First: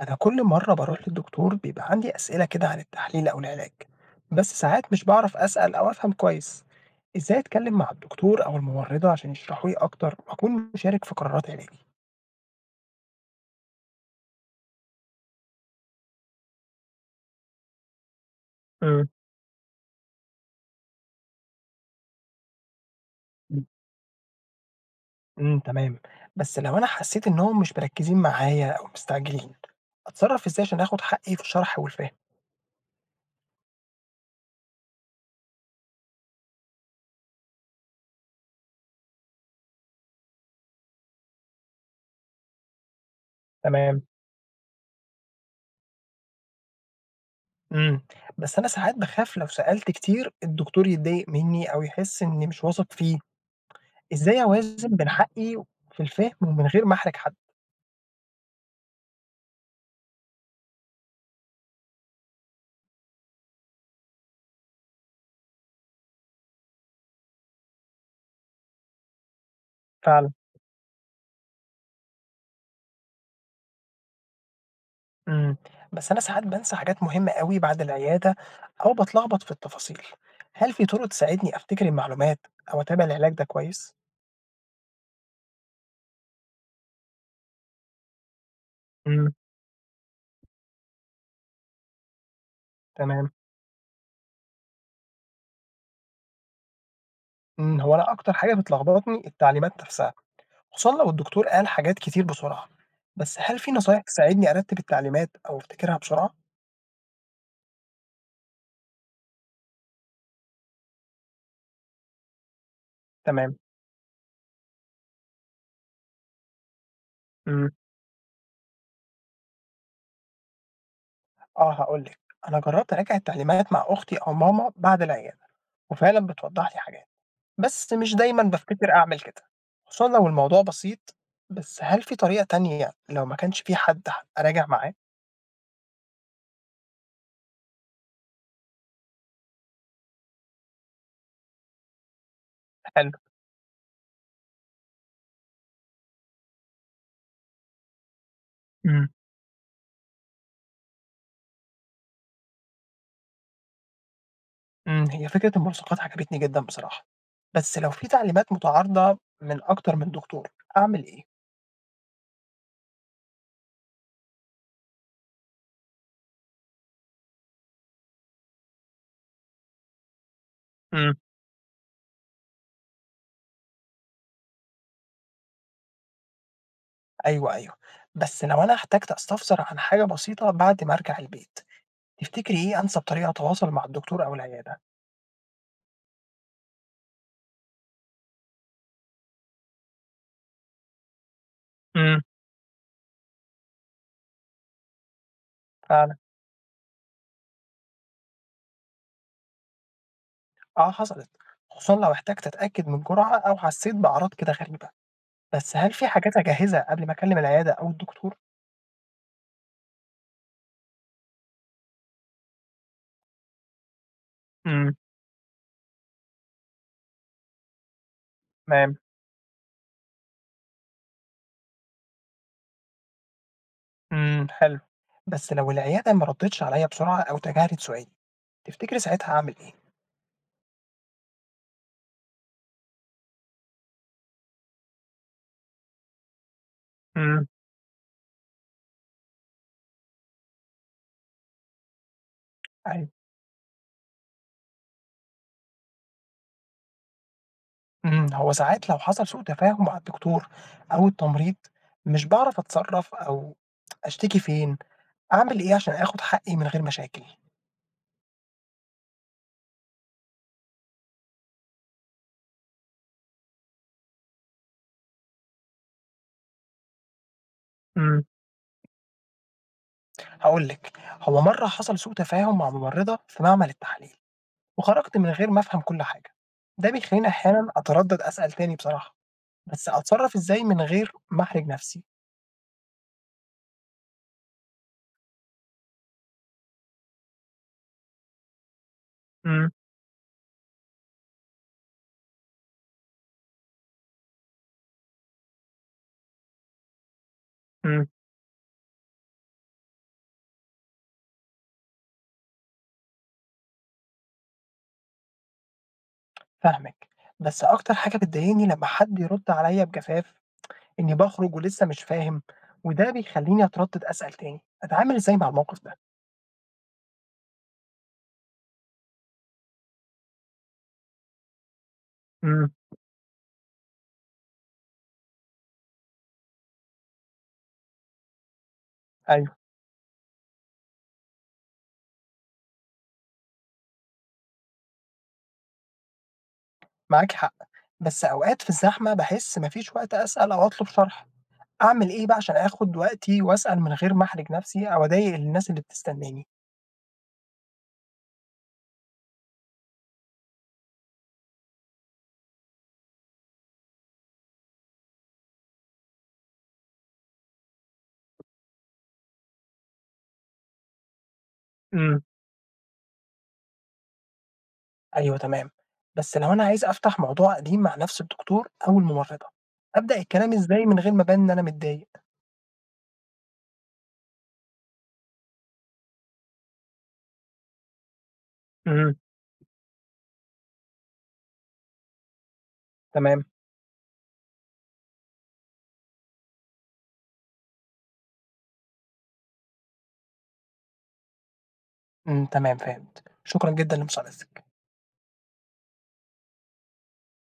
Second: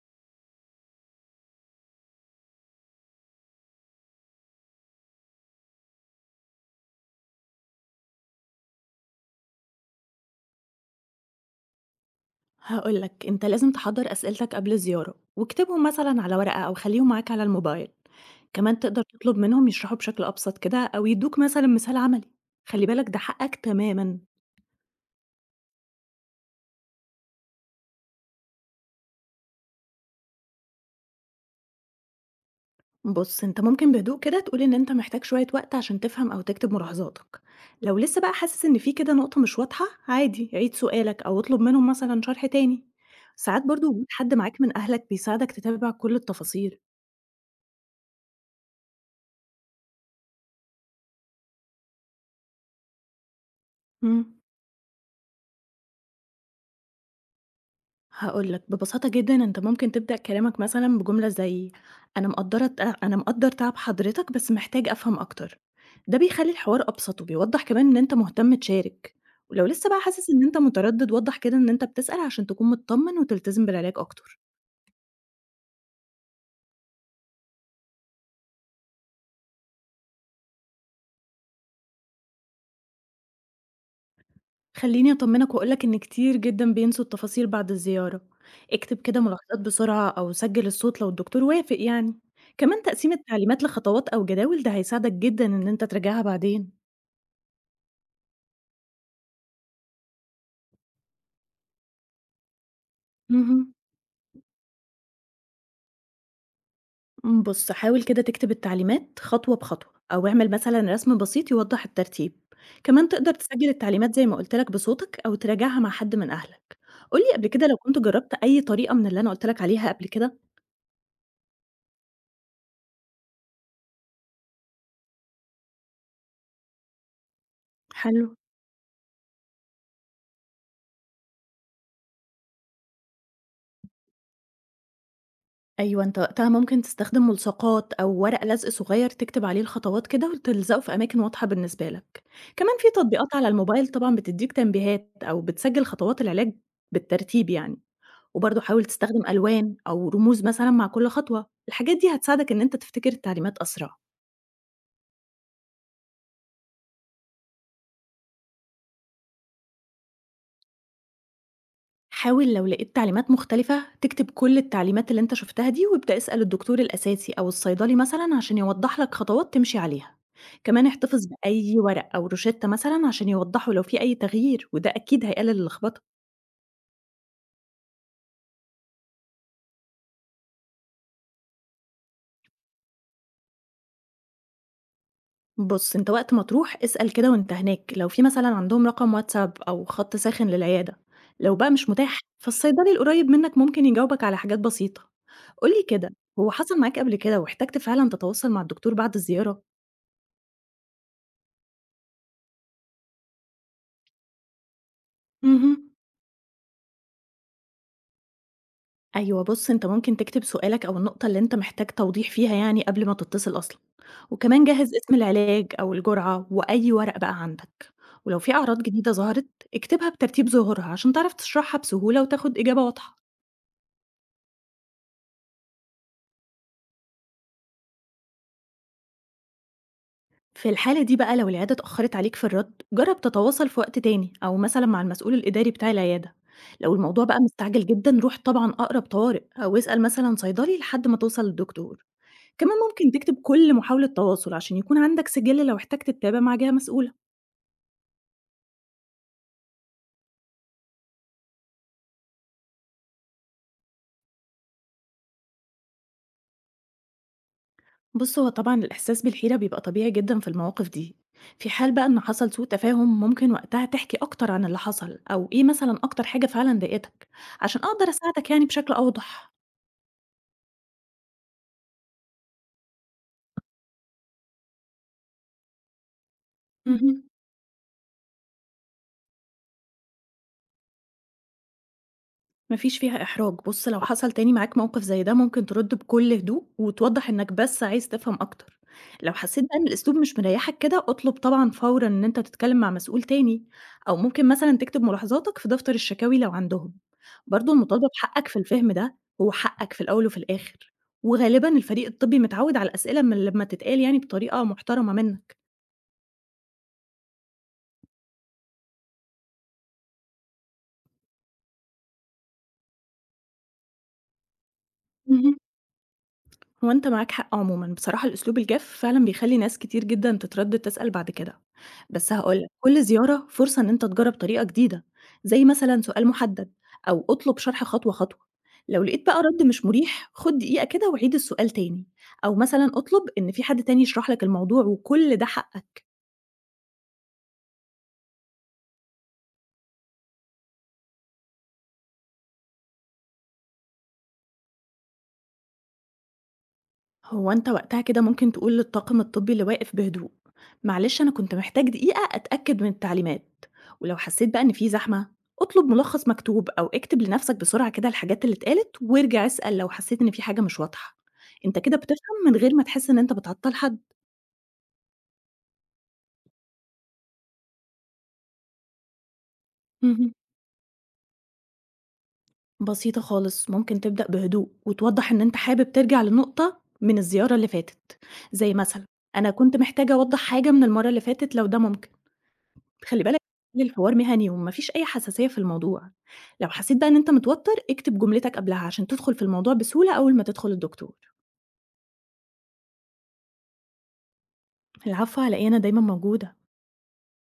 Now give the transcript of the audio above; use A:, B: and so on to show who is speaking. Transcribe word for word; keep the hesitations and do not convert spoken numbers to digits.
A: أنا كل مرة بروح للدكتور بيبقى عندي أسئلة كده عن التحليل أو العلاج، بس ساعات مش بعرف أسأل أو أفهم كويس. إزاي أتكلم مع الدكتور أو الممرضة عشان يشرحوا لي أكتر وأكون مشارك في قرارات علاجي؟
B: هاقول لك أنت لازم تحضّر أسئلتك قبل الزيارة، واكتبهم مثلًا على ورقة أو خلّيهم معاك على الموبايل، كمان تقدر
A: مم.
B: تطلب منهم يشرحوا بشكل أبسط كده أو يدّوك مثلًا مثال عملي، خلّي بالك ده حقك تمامًا.
A: امم تمام. بس لو أنا حسيت إنهم مش مركزين معايا أو مستعجلين، أتصرف إزاي عشان آخد حقي في الشرح والفهم؟
B: بُص، أنت ممكن بهدوء كده تقول إن أنت محتاج شوية وقت عشان تفهم أو تكتب ملاحظاتك، لو لسه بقى حاسس إن في كده نقطة مش واضحة، عادي عيد سؤالك أو اطلب منهم مثلًا شرح تاني، ساعات برضه
A: تمام.
B: وجود حد معاك من أهلك بيساعدك تتابع كل التفاصيل.
A: امم بس أنا ساعات بخاف لو سألت كتير الدكتور يتضايق مني أو يحس إني مش واثق فيه.
B: إمم.
A: إزاي أوازن بين حقي في الفهم ومن غير ما أحرج حد؟
B: هاقول لك، ببساطة جدًا أنت ممكن تبدأ كلامك مثلًا بجملة زي أنا مقدّرة ت أنا مقدّر تعب حضرتك بس محتاج أفهم أكتر. ده بيخلّي الحوار أبسط وبيوضّح كمان إن أنت مهتم تشارك، ولو لسه بقى حاسس
A: فعلًا.
B: إن أنت متردد وضّح كده إن أنت بتسأل عشان تكون متطمن وتلتزم بالعلاج أكتر.
A: إمم، بس أنا ساعات بانسى حاجات مهمة أوي بعد العيادة أو باتلخبط في التفاصيل، هل في طرق تساعدني أفتكر المعلومات أو أتابع العلاج ده كويس؟
B: خلّيني أطمنك وأقول لك إن كتير جدًا بينسوا التفاصيل بعد الزيارة، اكتب كده
A: إمم.
B: ملاحظات بسرعة أو سجّل الصوت لو الدكتور وافق يعني. كمان تقسيم
A: تمام.
B: التعليمات لخطوات أو جداول ده هيساعدك جدًا إن أنت تراجعها بعدين.
A: إمم، هو أنا أكتر حاجة بتلخبطني التعليمات نفسها، خصوصًا لو الدكتور قال حاجات كتير بسرعة، بس هل في
B: اهم.
A: نصايح تساعدني أرتب التعليمات أو أفتكرها بسرعة؟
B: امم، بُص حاول كده تكتب التعليمات خطوة بخطوة، أو اعمل مثلًا رسم بسيط يوضح الترتيب، كمان تقدر
A: تمام.
B: تسجل التعليمات زي ما قُلت لك بصوتك أو تراجعها مع حد من أهلك. قُل لي قبل كده
A: إمم،
B: لو كنت جربت أي طريقة من اللي أنا قُلت لك عليها قبل كده؟
A: آه، هاقول لِك، أنا جربت أراجع التعليمات مع أختي أو ماما بعد العيادة، وفعلًا بتوضح لي حاجات. بس مش
B: حلو،
A: دايمًا بافتكر أعمل كده، خصوصًا لو الموضوع بسيط، بس هل في طريقة تانية لو ما كانش في حد ح أراجع معاه؟
B: أيوه أنت وقتها ممكن تستخدم ملصقات أو ورق لزق صغير تكتب عليه الخطوات كده وتلزقه في أماكن واضحة بالنسبة لك. كمان في
A: حلو.
B: تطبيقات على الموبايل طبعًا بتديك تنبيهات أو بتسجل خطوات العلاج بالترتيب يعني. وبرضه حاول
A: إمم.
B: تستخدم ألوان أو رموز مثلًا مع كل خطوة، الحاجات دي هتساعدك إن أنت تفتكر التعليمات أسرع.
A: إمم، هي فكرة الملصقات عجبتني جدًا بصراحة، بس لو في تعليمات متعارضة من أكتر من دكتور أعمل إيه؟
B: حاول لو لقيت تعليمات مختلفة تكتب كل التعليمات اللي أنت شفتها دي وابدأ اسأل الدكتور الأساسي أو الصيدلي مثلًا عشان يوضح لك خطوات تمشي عليها. كمان
A: إمم.
B: احتفظ بأي ورق أو روشتة مثلًا عشان يوضحوا لو في أي تغيير وده أكيد هيقلل اللخبطة.
A: أيوه، أيوه، بس لو أنا احتجت أستفسر عن حاجة بسيطة بعد ما أرجع البيت، تفتكري إيه أنسب طريقة أتواصل مع الدكتور أو العيادة؟
B: بُص، أنت وقت ما تروح اسأل كده وأنت هناك لو في مثلًا عندهم رقم واتساب أو خط ساخن للعيادة، لو بقى مش متاح
A: إمم.
B: فالصيدلي القريب منك ممكن يجاوبك على حاجات بسيطة. قُل لي كده،
A: فعلًا.
B: هو حصل معاك قبل كده واحتجت فعلًا تتواصل مع الدكتور بعد الزيارة؟
A: آه، حصلت، خصوصًا لو احتجت أتأكد من جرعة أو حسيت بأعراض كده غريبة. بس
B: اهم.
A: هل في حاجات أجهّزها قبل ما أكلّم العيادة أو الدكتور؟
B: أيوه بُص، أنت ممكن تكتب سؤالك أو النقطة اللي أنت محتاج توضيح فيها يعني قبل ما تتصل أصلًا، وكمان
A: إمم.
B: جهّز اسم العلاج أو الجرعة وأي ورق بقى عندك، ولو في أعراض
A: تمام.
B: جديدة ظهرت، اكتبها بترتيب ظهورها عشان تعرف تشرحها بسهولة وتاخد إجابة واضحة.
A: إمم. حلو. بس لو العيادة ما ردّتش عليَّ بسرعة أو تجاهلت سؤالي، تفتكري ساعتها أعمل إيه؟
B: في الحالة دي بقى لو العيادة اتأخرت عليك في الرد جرب تتواصل في وقت تاني أو مثلا مع المسؤول الإداري بتاع العيادة. لو الموضوع بقى
A: إمم.
B: مستعجل جدا روح طبعا أقرب طوارئ أو اسأل مثلا صيدلي لحد ما توصل للدكتور. كمان
A: أيوه.
B: ممكن تكتب كل محاولة تواصل عشان يكون عندك سجل لو احتجت تتابع مع جهة مسؤولة.
A: إمم، هو ساعات لو حصل سوء تفاهم مع الدكتور أو التمريض، مش باعرف أتصرّف أو أشتكي فين، أعمل إيه عشان آخُد حقّي من غير مشاكل؟
B: بص هو طبعا الإحساس بالحيرة بيبقى طبيعي جدا في المواقف دي. في حال بقى إن حصل سوء تفاهم ممكن وقتها تحكي أكتر عن اللي حصل أو إيه مثلا أكتر حاجة فعلا ضايقتك عشان أقدر
A: إمم.
B: أساعدك يعني بشكل أوضح.
A: هاقول لِك، هو مرّة حصل سوء تفاهم مع ممرّضة في معمل التحاليل وخرجت من غير ما أفهم كل حاجة، ده بيخلّيني
B: مهم.
A: أحيانًا أتردّد أسأل تاني بصراحة. بس أتصرّف إزاي من غير ما أحرج نفسي؟
B: ما فيش فيها إحراج، بُص لو حصل تاني معاك موقف زي ده ممكن ترد بكل هدوء، وتوضح إنك بس عايز تفهم أكتر، لو حسيت
A: إمم،
B: بقى إن الأسلوب مش مريحك كده اطلب طبعًا فورًا إن أنت تتكلم مع مسؤول تاني، أو ممكن مثلًا تكتب ملاحظاتك في دفتر الشكاوي لو عندهم، برضه
A: إمم.
B: المطالبة بحقك في الفهم ده هو حقك في الأول وفي الآخر، وغالبًا الفريق الطبي متعود على الأسئلة من لما تتقال يعني بطريقة محترمة منك.
A: فاهمِك، بس أكتر حاجة بتضايقني لمّا حد يرُد عليَّ بجفاف إني باخرج ولسه مش فاهم، وده بيخلّيني أتردد أسأل تاني، أتعامل إزاي مع
B: مهم.
A: الموقف ده؟
B: هو أنت معاك حق عمومًا، بصراحة الأسلوب الجاف فعلًا بيخلّي ناس كتير جدًا تتردد تسأل بعد كده، بس هاقول لك
A: إمم.
B: كل زيارة فرصة إن أنت تجرّب طريقة جديدة، زي مثلًا سؤال محدد أو اطلب شرح خطوة خطوة، لو لقيت بقى
A: أيوه،
B: رد مش مريح خُد دقيقة كده وعيد السؤال تاني، أو مثلًا اطلب إن في حد تاني يشرح لك الموضوع وكل ده حقك.
A: معاكِ حق، بس أوقات في الزحمة باحس ما فيش وقت أسأل أو أطلب شرح، أعمل إيه بقى عشان آخد وقتي وأسأل من غير ما أحرج نفسي أو أضايق الناس اللي بتستناني؟
B: هو أنت وقتها كده ممكن تقول للطاقم الطبي اللي واقف بهدوء: معلش أنا كنت محتاج دقيقة أتأكد من التعليمات. ولو حسيت بقى إن في زحمة اطلب ملخص مكتوب أو اكتب لنفسك بسرعة كده الحاجات اللي اتقالت وارجع اسأل لو حسيت إن في حاجة مش واضحة. أنت كده
A: إمم.
B: بتفهم من غير ما تحس إن أنت بتعطل حد.
A: أيوه تمام. بس لو أنا عايز أفتح موضوع قديم مع نفس الدكتور أو الممرضة، أبدأ
B: مهم.
A: الكلام إزاي من غير ما أبان إن أنا متضايق؟
B: بسيطة خالص ممكن تبدأ بهدوء وتوضح إن أنت حابب ترجع لنقطة من الزيارة اللي فاتت، زي مثلا:
A: امم
B: أنا كنت محتاجة أوضح حاجة من المرة اللي فاتت لو ده ممكن. خلّي بالك،
A: تمام.
B: خلّي الحوار مهني وما فيش أي حساسية في الموضوع. لو حسّيت بقى إن أنت متوتر، اكتب جملتك قبلها عشان تدخل في الموضوع بسهولة أول ما تدخل الدكتور.
A: إمم، تمام فهمت، شكرًا جدًا لمساعدتك.
B: العفو، على إيه، أنا دايمًا موجودة.